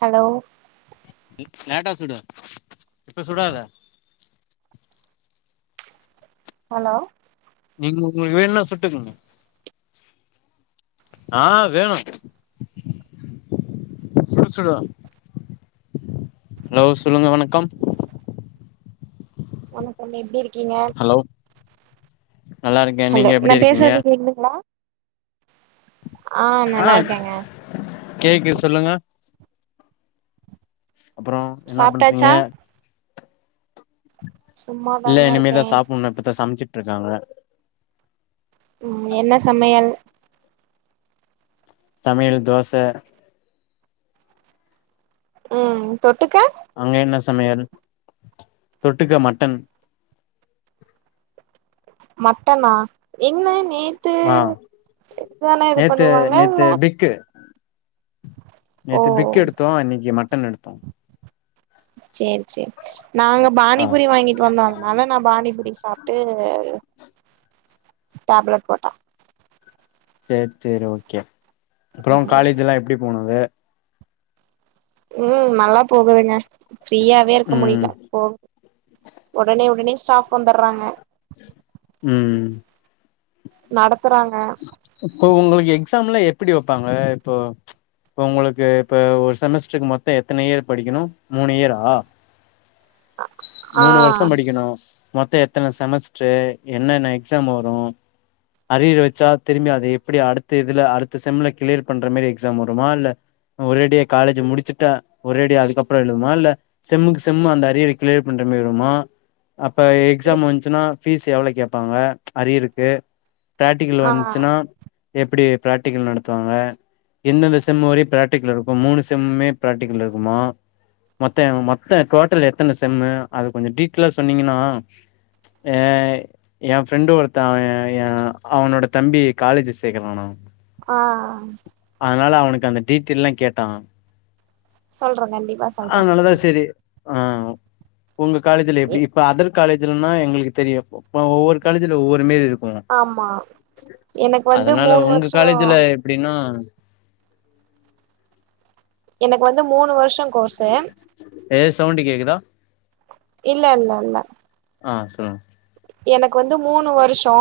Hello லேட்டா சுடு இப்ப சுடாத ஹலோ நீங்ளுக்கு வேணுனா சுட்டுக்குங்க ஆ வேணு சுடு சுடு ஹலோ சொல்லுங்க வணக்கம் வணக்கம் எப்டி இருக்கீங்க ஹலோ நல்லா இருக்கே நீங்க ஹலோ நா எப்டி இருக்கீங்க பேசுறது கேக்குதுங்ளா ஆ நல்லா இருக்கேங்க கேக்கு சொல்லுங்க அப்றோ என்ன பண்றீங்க சாப்ட்டாச்சா இல்ல சும்மாதாங்க இனிமே தா இருக்கே சாப்புணு இப்பதா சமச்சிட்டு இருக்காங்க ம் என்ன சமயல் சமயல் தோச ம் தொட்டுக்க அங்க என்ன சமயல் தொட்டுக்க மட்டன் மட்டனா என்ன நேத்து ஆ இதானே இது நேத்து பண்ணுவாங்க இல்ல நேத்து பிக்கு ஓ நேத்து திக் எடுத்தோ இன்னைக்கு மட்டன் எடுத்தோ சேர் சேரி நாங்க ஆ பானிபூரி வாங்கிட்டு வந்தோ அனால நா பானிபூரி சாப்ட்டு டேப்லெட் போட்டே சேர் சேரி ஓகே அப்றோ காலேஜ்லா எப்டி போனது ம் நல்லா போகுதுங்க ஃப்ரீயாவே இருக்க ம் முடில போ ஒடனே ஒடனே ஸ்டாஃப் வந்துறாங்க ம் நடத்துறாங்க இப்போ ஒங்களுக்கு எக்ஸாம்லா எப்டி வப்பாங்க இப்போ இப்ப ஒங்களுக்கு இப்ப ஒரு செமஸ்டருக்கு மொத்தோ எத்தன இயர் படிக்கணு மூனு இயரா ஆ மூனு வருஷோ படிக்கணு மொத்த எத் தன செமஸ்டரு என்னென்ன எக்ஸாம் வரு அரியர் வச்சா திரும்பி அது எப்டி அடுத்த இதுல அடுத்த செம்ல கிளியர் பண்ற மாறி எக்ஸாம் வருமா இல்ல ஒரேடியா காலேஜ் முடிச்சுட்டா ஒரேடியா அதுக்கப்புறோ எழுதுமா இல்ல செம்முக்கு செம் அந்த அரியர் கிளியர் பண்ற மாறி வருமா அப்போ இது எக்ஸாம் வந்துச்சுன்னா ஃபீஸ் எவ்ளோ கேப்பாங்க அரியருக்கு பிரக்டிகல் ஆ வந் ஆம் எப்டி பிராக்டிக்கல் நடத்துவாங்க எந்தெந்த செம் வரையு பிராக்டிக்கல் இருக்கு மூணு செம்முமே பிராக்டிக்கல் இருக்குமா மொத்தோ மொத்த டோட்டல் எத்தன செம்மு அத கொஞ்சோ டீடெய்லா சொன்னீங்கன்னா ஏ எ ஃப்ரெண்டு ஒருத்தே அவே ஏ அவனோட தம்பிய காலேஜ் சேக்க வேணு ஆ அதனால அவனுக்கு அந்த டீட்டெயில்லா கேட்டா சொல்றே கண்டிப்பா சொல்றே அதனால தா சேரி ஆ ஒங்க காலேஜ்ல எ எப்டி இப்ப அதர் காலேஜ்லன்னா எங்ளுக்கு தெரியு ஒவ்வொரு காலேஜ்ல ஒவ்வொரு மேறி இருக்கு ஆமா எனக்கு வந்து மூனு வருஷோ அப்டின்னா எனக்கு வந்து மூணு வருசோ கோர்ஸு எ சவுண்ட் கேட்குதா இல்ல இல்ல இல்ல ஆ சொல்லுங்க எனக்கு வந்து மூணு வருஷோ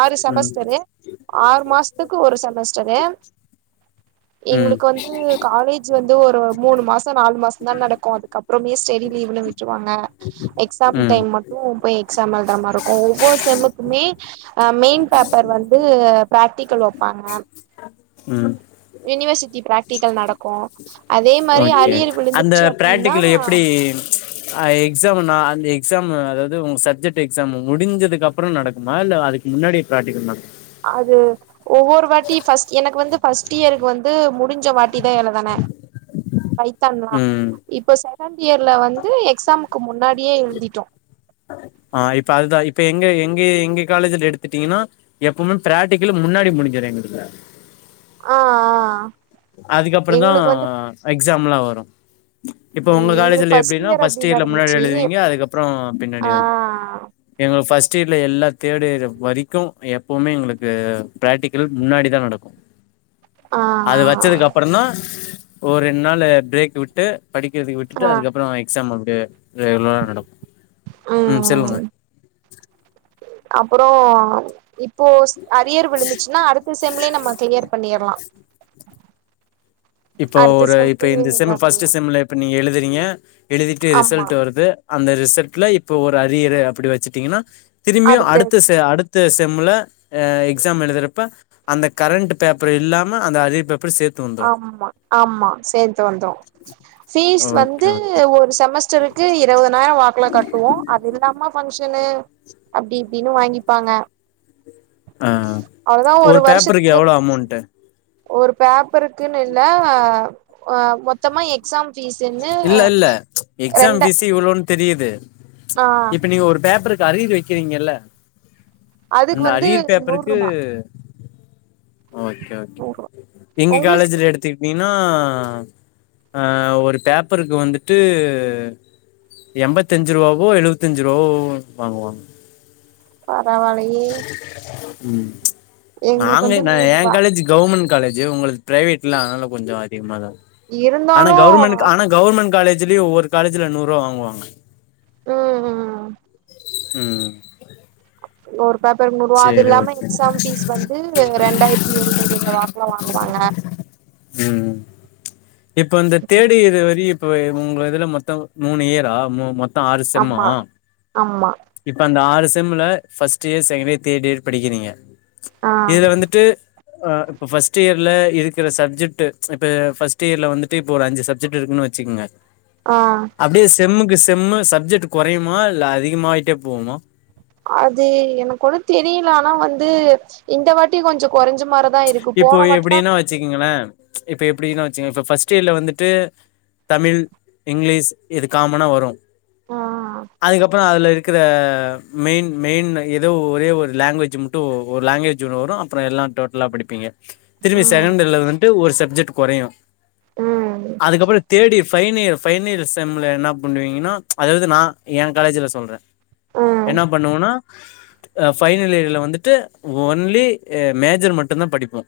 ஆறு ம் செமஸ்டரு ஆறு மாசத்துக்கு ஒரு செமஸ்டரு எங்களுக்கு வந்து காலே ஜ்ஜு வந்து ஒரு மூணு மாசோ நாலு மாசோ தா நடக்கு அதுக்கப்புரோமே ஸ்டடி லீவ்னு விட்டுருவாங்க எக்ஸாம் ம் டைம் ம் மட்டு போய் எக்ஸாம் ஏழுதுற மாரி இருக்கு ஒவ்வொரு செமுகுமே அ மெயின் பேப்பர் வந்து பிராக்டிக்கல் வப்பாங்க ம் யூனிவர்சிட்டி பிரக்டிக்கல் நடக்கு அதே மாரி ஓகே அரியர் அந்த விழுந்துருச்சு அப்டின்னா பிராக்டிகல் எப்டி அ எக்ஸாம்மு அ எக்ஸாம்மு அதாவது உங்க சப்ஜெக்ட் எக்ஸாம்மு முடிஞ்சதுக்கு அப்புரோ நடக்குமா இல்ல அதுக்கு முன்னாடி பிராக்டிகல் நடக் அது ஒவ்வொரு வாட்டி ஃபர்ஸ்ட் எனக்கு வந்து ஃபர்ஸ்ட் இயருக்கு வந்து முடிஞ்ச வாட்டி தா எழுதுன பைதான் தா ம். இப்ப செகண்ட் ஏர்ல வந்து எக்ஸாமுக்கு முன்னாடியே எழுதிட்டோ ஆ இப்ப அதுதா இப்ப எங்க எங்க எங்க காலேஜ்ல எடுத்துடீங்கன்னா எப்பவுமே பிராக்டிக்கல் முன்னாடி முடிஞ்சுறு எங்களுக்கு ஆ ஆ அதுக்கப்ற தா எங்களுக்கு வந்து எக்ஸாம் லா வரு இப்போ ம் உங்க எங்களுக்கு காலேஜ்ல எப்டின்னா இயர் அப்டி ஃபஸ்ட் எர்ல முன்னாடி நடந்துச்சு எழுதுவீங்க அதுகப்பறோ ஆ பின்னாடி வரு எங்களுக்கு ஃபஸ்ட் எர்ல எல்லா தேர்டு எர் வரிக்கு எப்பவுமே எங்களுக்கு ப்ராக்டிகல் முன்னாடி தா நடக்கு ஆ அது வச்சதுக்கு அப்றதா ஆ ஒர் ரெண் நாளு பிரேக் விட்டு படிகுறதுக்கு விட்டுட்டு ஆ அதுகப்றோ எக்ஸாம் அப்டியே ரெகுலரா நடக்கு ம் சொல்லுங்க அப்பறோ இப்போ ச் அரியர் விழுந்துச்சுன்னா அடுத் த செம்லேயே நம்ம கிளியர் பண்ணிற்லா இப்போ அடுத்த ஒரு இப்போ செம்லயே இந்த செம் எழுத ஃபஸ்ட்டு முடியு செம்ல இப்போ நீங்க எழுதுறீங்க எழுதிட்டு ஆமா ரிசல்ட் வருது அந்த ரிசல்ட்ல இப்போ ஒரு அரியறு அப்டி வச்சிடடிங்கன்னா திரும்பியு அடுத்தது அடுத்த ச அடு த்த செம்ல எக்ஸாம் எழுதுறப்ப அந்த கரண்ட் பேப்பர் இல்லாம அந்த அரியர் பேப்பர் சேத்து ஆம் ஆமா ஆமா சேந்து வந்தோம் ஃபீஸ் ஓகே வந்து ஓகே ஒரு செமஸ்டருக்கு இருபது நாயிரோ வாக்குல கட்டுவோ அது இல்லாம ஃபங்க்ஷனு அப்டி இப்டின்னு வாங்கிப்பாங்க ஆ அவ்ளோதா ஒரு பேப்பருக்கு வருஷத்துக்கு எவ்ளோ அமௌண்ட்டு ஒரு பேப்பருக்குன்னு இல்ல அ மொத்தமா எக்ஸாம் ஃபீஸ்ன்னு ரெண்டு தெரியிது ச்சு இப்ப நீங்க ஒரு பேப்பருக்கு அரியர் வைக்கிறீங்கல்ல அதுக்கு அந்த வந்து அரியர் பேப்பருக்கு நூற்ரூபா ஓகே ஓகே நூற்ரூபா எங்க உங்களுக்கு காலேஜ்ல எடுத்திக் கிட்டிங்கனா அ ஒரு பேப்பருக்கு வந்துட்டு எண்பத்தஞ்சு ரூவாவோ எழுவத்தஞ்சு ரூபவாவோ வாங்கு வாங்க பரவாலயே ம் நாங்க வந்து எனா எ நூற்ரூபா காலேஜு கவுர்மண்ட் காலேஜு உங்களுக்கு பிரைவேட்ல அதுனால கொஞ்சொ அதிகமா தா இருக்கு ஆனா இருந்தாலு கவுர்மண்ட் ஆனா க கவுர்மண்ட் காலேஜுலயு ஒவ்வொரு காலேஜுல நூருவா வாங்குவாங்க ம் ம் அ ம் ம் ஒரு பேப்பர் நூருவா அது சேரி இல்லாம ஓகே எக்ஸாம் பீஸ் வந்து ரெண்டாயிரத்தி ஏழ்நூறு இந்த வாக்குல வாங்குறாங்க ம் இப்ப இந்த தேர்ட் இயர் வரையு இப்ப ஒங்க இதுல மொத்தோ மூணு இயரா மு மொத் ஆமா ஆமா இப்ப அந்த ஆறு செம்முல first year second year third year படிக்கிறீங்க ஆ இதுல வந்துட்டு ஆ இப்ப ஃபஸ்ட் இயர்ல இருக்குற சப்ஜெக்ட்டு இப்ப ஃபஸ்ட் இயர்ல வந்துட்டு இப்ப ஒரு அஞ்சு சப்ஜெக்ட் இருகுன்னு வச்சுகங்க ஆ அப்டியே செம்முக்கு செம்மு சப்ஜெக்ட்டு கொறையுமா இல்ல அதிகமாயிட்டே போகுமா அது எனக்கு ஒன்னு தெரியல ஆனா வந்து இந்த வாட் டி கொஞ்சொ கொறஞ்ச மாரிதா இருக்கு போனா வாடிதா வச்சுகங்களே இப்ப எப்டின் வச்சுகச்க இப்ப ஃபஸ்ட் இயர்ல வந்துட்டு தமிழ் இங்லீஷ் இது காமனா வரு ஆ அதுகப்பறோ அதுல இருக் குற மெயின் மெயின் ஏதோ ஒரே ஒரு லாங்குவேஜ் மட்டு ஒரு லாங்குவேஜ் ஒன்னு வரு அப்பறோ எல்லா டோட்டலா படிப் பிங்க திரும்பி ம் செகண்டு இயர்ல வந்ட்டு ஒரு சப்ஜெக்ட் கொறையு ம் அதுக்கப்பறோ third year final year final year செம்முல என்னா பண்ணுவீங்கனா அதாவது நா எ காலேஜுல சொல்றே ம் என்னா பண்ணுவனா ஃபைனல் இயர்ல வந்துட்டு ஒன்லி மேஜர் மட்டுந்தா படிப்போ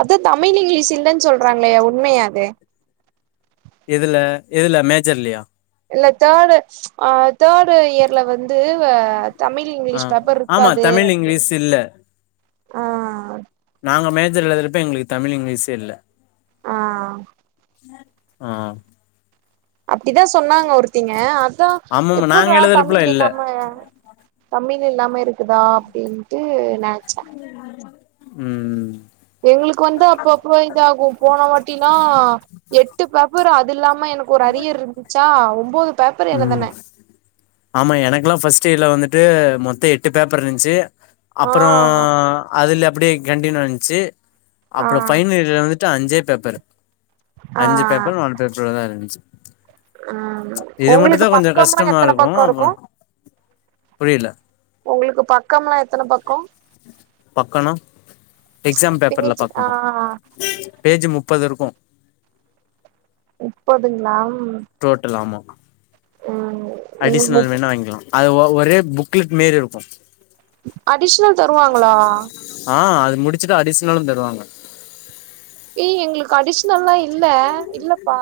அதா தமிழ் இங்லீஷ் இல்லன் சொல்றாங்களே உண்மையா அது எதுல எதுல மேஜர்லயா இல்ல தேர்டு அ தேர்டு இயர்ல வந்து வ தமிழ் ஆ இங்லீஷ் பேப்பர் ஆமா இருக்காது தமிழ் அப்டின் இங்கிலீஷ் இல்ல ஆ ஆ நாங்க மேஜர் எழுதுறப்ப எங்களுக்கு தமிழ் இங்லீசே இல்ல ஆ ஆ ஆ அப்டிதா சொன்னாங்க ஒருத்திங்க அதா ஆமாமா எப்புற்றா நாங்க தமிழ் எழுதுறப்பலாம் இல்ல இல்லாம தமிழ் இல்லாம இருக்குதா அப்டின்ட்டு நெனச்சே ம் எங்களுக்கு வந்து அப்பப்ப இதாகு போன வாட்டினா எட்டு பேப்பர் அது இல்லாம எனக் ஒரு அரியர் இருந்துச்சா ஒம்போது பேப்பர் ம் எழுதுனே ஆமா எனக்கல்லா ஃபர்ஸ்ட் இயர்ல வந்துட்டு மொத்தோ எட்டு பேப்பர் இருந்ச்சு ஆ அப்பறோ அதுல அப்டியே கண்டின் வன்ச்சு ஆ அப்பறோ ஃபைனல் இதுல வந்துட்டு அஞ்சே பேப்பர் ஆ அஞ்சு பேப்பரோ நாலு பேப்பரோதா இருந்துச்சு ஆ இது ஒங்களுக்கு மட்டுந்தா கொஞ்சோ பக்கம்லா கஷ்டமா எத்தன பக்கோ இருக்கு புரியலா ஒங்களுக்கு பக்கம் லா எத்தன பக்கோ பக்கோனா எக்ஸாம் பேப்பர்ல பேஜ் ஆ பக்கமா பேஜ்ஜு முப்பது இருக்கு முப்பதுங்ளா டோட்டல் ஆமாம் எங்களுக்கு அடிஷனல் முப் வேனா வாங்கிகலாம் அது ஒ ஒரே புக்லெட் மேரி இருக்கும் அடிஷனல் தருவாங்களா ஆ அது முடிச்சுட்டு அடிஷனலும் தருவாங்க ஏய் எங்களுக்கு அடிஷனல்லாம் இல்ல இல்லப்பா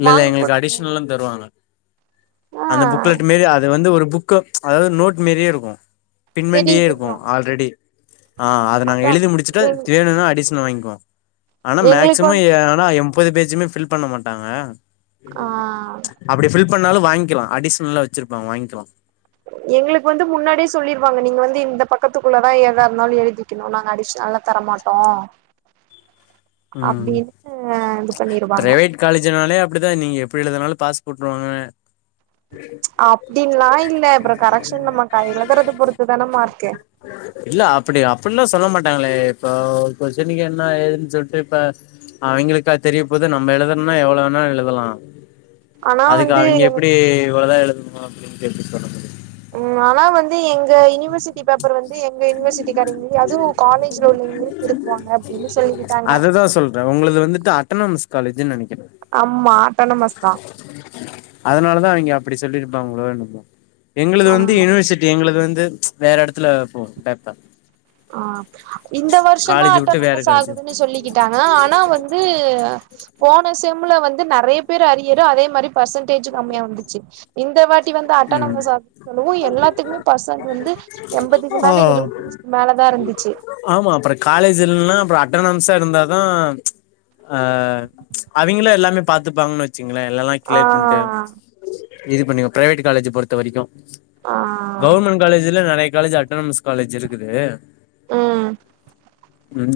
இல்லல்ல வாங்க எங்களுக்கு கூடாது அடிஷனல்லாம் தருவாங்க ஆ அந்த புக்லட்டு மேரி அது வந்து ஒரு புக் அதாவது நோட் மேரியே இருக்கும் தெரியு பின்பண்டியே இருக்கும் தெரியு ஆல்ரெடி ஆ அத நாங்க அதா எழுதி எங் முடிச்சுட்டு வேணும்னா அடிஷனல் வாங்கிக்குவோம் ஆனா எங்களுக்கு மேக்சிமம் வந்து ஆனா எண்பது பேஜ்மே ஃபில் பண்ண மாட்டாங்க ஆ அப்படி ஃபில் பண்ணாலும் வாங்கிக்கலாம் அடிஷனல்லா வச்சிருப்பாங்க வாங்கிக்கலாம் எங்களுக்கு வந்து முன்னாடியே சொல்லிருவாங்க நீங்க வந்து இந்த பக்கத்துக்குள்ளதான் ஏதா இருந்தாலும் எழுதி க்கணும் நாங்க அடிஷனல்லாம் தரமாட்டோம் ம் அப்படின்னு இது பண்ணிருவாங்க பிரைவேட் காலேஜ்னாலே அப்படிதான் நீங்க எப்படி எழுதுனாலும் பாஸ் போட்டுருவாங்க அப்படின்லாம் இல்ல அப்பறம் கரெக்ஷன் நம்ம எழுதுறத பொறுத்து தானே மார்க் இல்ல அப்படி அப்டியெல்லாம் சொல்ல மாட்டாங்களே இப்போ கொஸ்டினுக்கு என்ன ஏதுன்னு சொல்லிட்டு இப்ப அவிங்களுக்கா தெரிய போது நம்ம எழுதுணும்னா எவ்ளோ வேணா எழுதலாம் ஆனா அதுக்கு வந்து அவங்க எப்டி இவ்ளோதான் எழுதணும் அப்டின்னு கேட்டு சொல்ல முடியும் ம் ஆனா வந்து எங்க யூனிவர்சிட்டி இ சி பேப்பர் வந்து எங்க யூனிவர்சிட்டி காரங்களே அதுவும் காலேஜ்ல உள்ளவங்களே திருத்துவாங்க அப்டின்னு சொல்லிக்கிட்டாங்க அதுதா சொல்றே உங்களது வந்துட்டு அட்டனாமஸ் காலேஜ்னு நெனைக்கிறேன் ஆம்மா அட்டனாமஸ் அதனாலதான் அவங்க அப்டி சொல்லிருப்பாங்களோ என்னமோ எங்களது ஆமா வந்து யூனிவர்சிட் டி எங்களது வந்து வேற எடத்துல போகும் பேப்பர் ஆ இந்த வருஷம்தான் காலேஜ் விட்டு வேற அட்டோனமஸ் காலேஜ் ஆகுதுன்னு சொல்லிக்கிட்டாங்க ஆனா வந்து போன செம்ல வந்து நிறைய பேர் அறியறு அதே மாறி பர்சன்டேஜ்ம் கம்மியா வந்துச்சு இந்த வாட்டி வந்து ம் அட்டானமஸ் வும் எல்லாத்துக்குமே பர்சன்ட் வந்து எண்பதுக்கு ஆ மேல எழுவத்தி அஞ்சுக்கு மேல தான் இருந்துச்சு ஆமா அப்புறம் காலேஜ் இல்லான அப்புறம் அட்டானமஸ்சா இருந்தாதான் ஆ அவிங்களே எல்லாமே பாத்துப்பாங்கன்னு வச்சு எல்லல்லாம் ஆ கிளியர் பண்ணிட்டு இது பண்ண பிரைவேட் காலேஜ் பொறுத்த வரைக்கும் ஆ கவுர்மெண்ட் காலேஜ்ல நிறைய காலேஜ் அட்டனமஸ் காலேஜ் இருக்குது ம்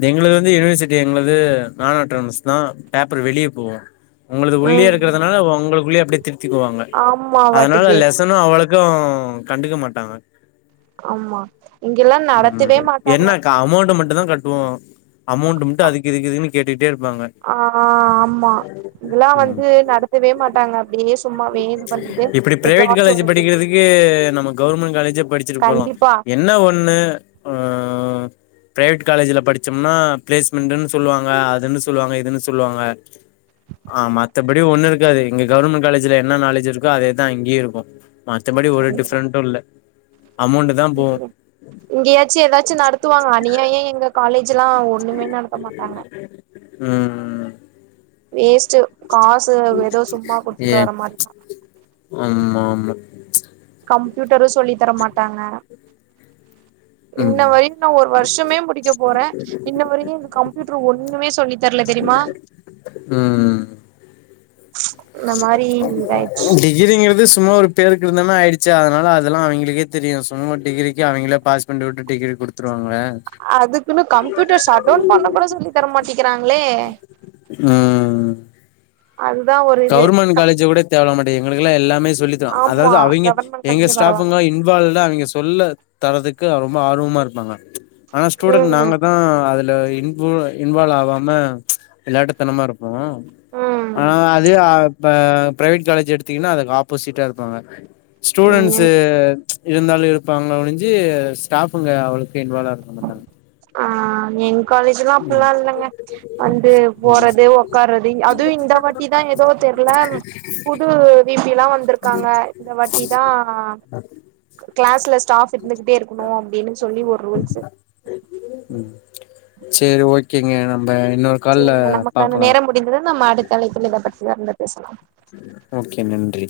எங்களுது வந்து யூனிவர்சிட்டி எங்களது நான் அட்டானமஸ் தான் பேப்பர் வெளியே போவும் உங்களது உள்ளேயே ம் இருக்கறிறதுனால உங்களுக்கு அப்படியே திருத்திக்குவாங்க ஆமா அதனால வாட்டுக்கு லெ னும் அவளுக்கும் கண்டுக்க மாட்டாங்க ஆமா இங்கெல்லாம் நடத்தவே ம் மாட்ட என்ன க அமௌண்ட் மட்டும்தான் கட்டுவோம் அமௌண்ட் மட்டு அதுக்கு இதுக்கு இதுக்குன்னு கேட்டுக்கிட்டே இருப்பாங்க ஆ ஆமா இங்கெல்லாம் வந்து நடத் த்தவே மாட்டாங்க அப்படியே சும்மா இப்படி பிரைவேட் காலேஜ் படிக்கிறதுக்கு நம்ம கவர்மெண்ட் காலேஜ படிச்சுட்டு போலாம் கண்டிப்பா என்ன ஒண்ணு ஆ பிரைவேட் காலேஜ்ல படிச்சோம்னா பிளேஸ்மெண்ட்னு சொல்லுவாங்க அதுன்னு சொல்லுவாங்க இதுன்னு சொல்லுவாங்க ஆ மத்தபடி ஒண்ணு இருக்காது இங்க கவர்ன்மெண்ட் காலேஜ்ல என்ன நாலேஜ் இருக்கோ அதேதா இங்கயு இருக்கு மத்தபடி ஒரு டிஃப்ரெண்டு இல்ல அமௌண்ட் தா போவு இங்கயாச்சு எதாச்சும் நடத்துவாங்களா நீயே ஏன் எங்க காலேஜ்லா ஒன்னுமே நடத்த மாட்டாங்க ம் வேஸ்ட்டு காசு எதோ சும்மா குடுத்துட்டு வர மாரிதா அம் மா மா கம்ப்யூட்டரு சொல்லி தரமாட்டாங்க ம் இன்ன வரையு நா ஒரு வருஷமே முடிக்க போற இன்ன வரையு கம்ப்யூட்டர் ஒண்ணுமே சொல்லி தரல தெரியுமா ம்ம் [inaudible] ஓகே இதாயிடுச்சு டிகிரிங்கிறது சும்மா ஒரு பேருக்கு இருந்த மாரி ஆய்டுச்சு அதனால அதெல்லா அவிங்களுக்கே தெரியு சும்மா டிகிரிக்கு அவிங்களே பாஸ் பண்டி விட்டு டிகிரி குடுத்துருவாங்க அதுக்குன்னு கம்ப்யூட்டர் ஷட்டவுன் பண்ண கூட சொல்லி தர மாட்டக்கிறாங்களே ம் அதுதா ஒரு இது கவர்மெண்ட் காலேஜ் கூட தேவைல மாட்டுகுது எங்களுக்குல்லா எல்லாமே சொல்லி ஆமா அதாவது அவைங்க கவர்மெண்ட் எங்க காலேஜ் பரவால்ல ஸ்டாஃப்ங்க இன்வால்டா அவிங்க சொல்ல தரறதுக்கு ரொம்ப ஆர்வமா இருப்பாங்க ஆனா ஸ்டூடண்ட் ம் நாங்க தா அதுல இன் இன்வால்வ் ஆகாம விளாட்டுத்தனமா இருப்போ ம் ஆனா இது இப்ப பிரைவேட் காலேஜ் எடுத்தீங்கனா அதுக்கு ஆப்போசிட்டா இருப்பாங்க ம் ஸ்டூடெண்ட்ஸ்சு இருந்தாலு இருப்பாங்களே ஒழுஞ்சு ஸ்டாஃப்ங்க அவ்ளவ்க்க இன்வால்வா இருக்க மாட்டாங்க ஆ என் காலேஜ்லா அப்டிலா இல்லங்க வந்து போறது உக்காரது அதுவு இந்த வாட்டி தா எதோ தெர்ல புது வீ சில்லா வந்ருக்காங்க இந்த வாட்டி தா கிளாஸ்ல ஸ்டாஃப் திருந்துகிட்டே இருக்கணு அப்டின் சொல்லி ஒரு ரூல்ஸ்சு ம் சரி ஓகேங்க நம்ம இன்னொரு கால்ல பாக்லா நீங்களு நம்ம அடுத்த தலைப்புல இத பத்தி அங்க பேசலா ஓகே நன்றி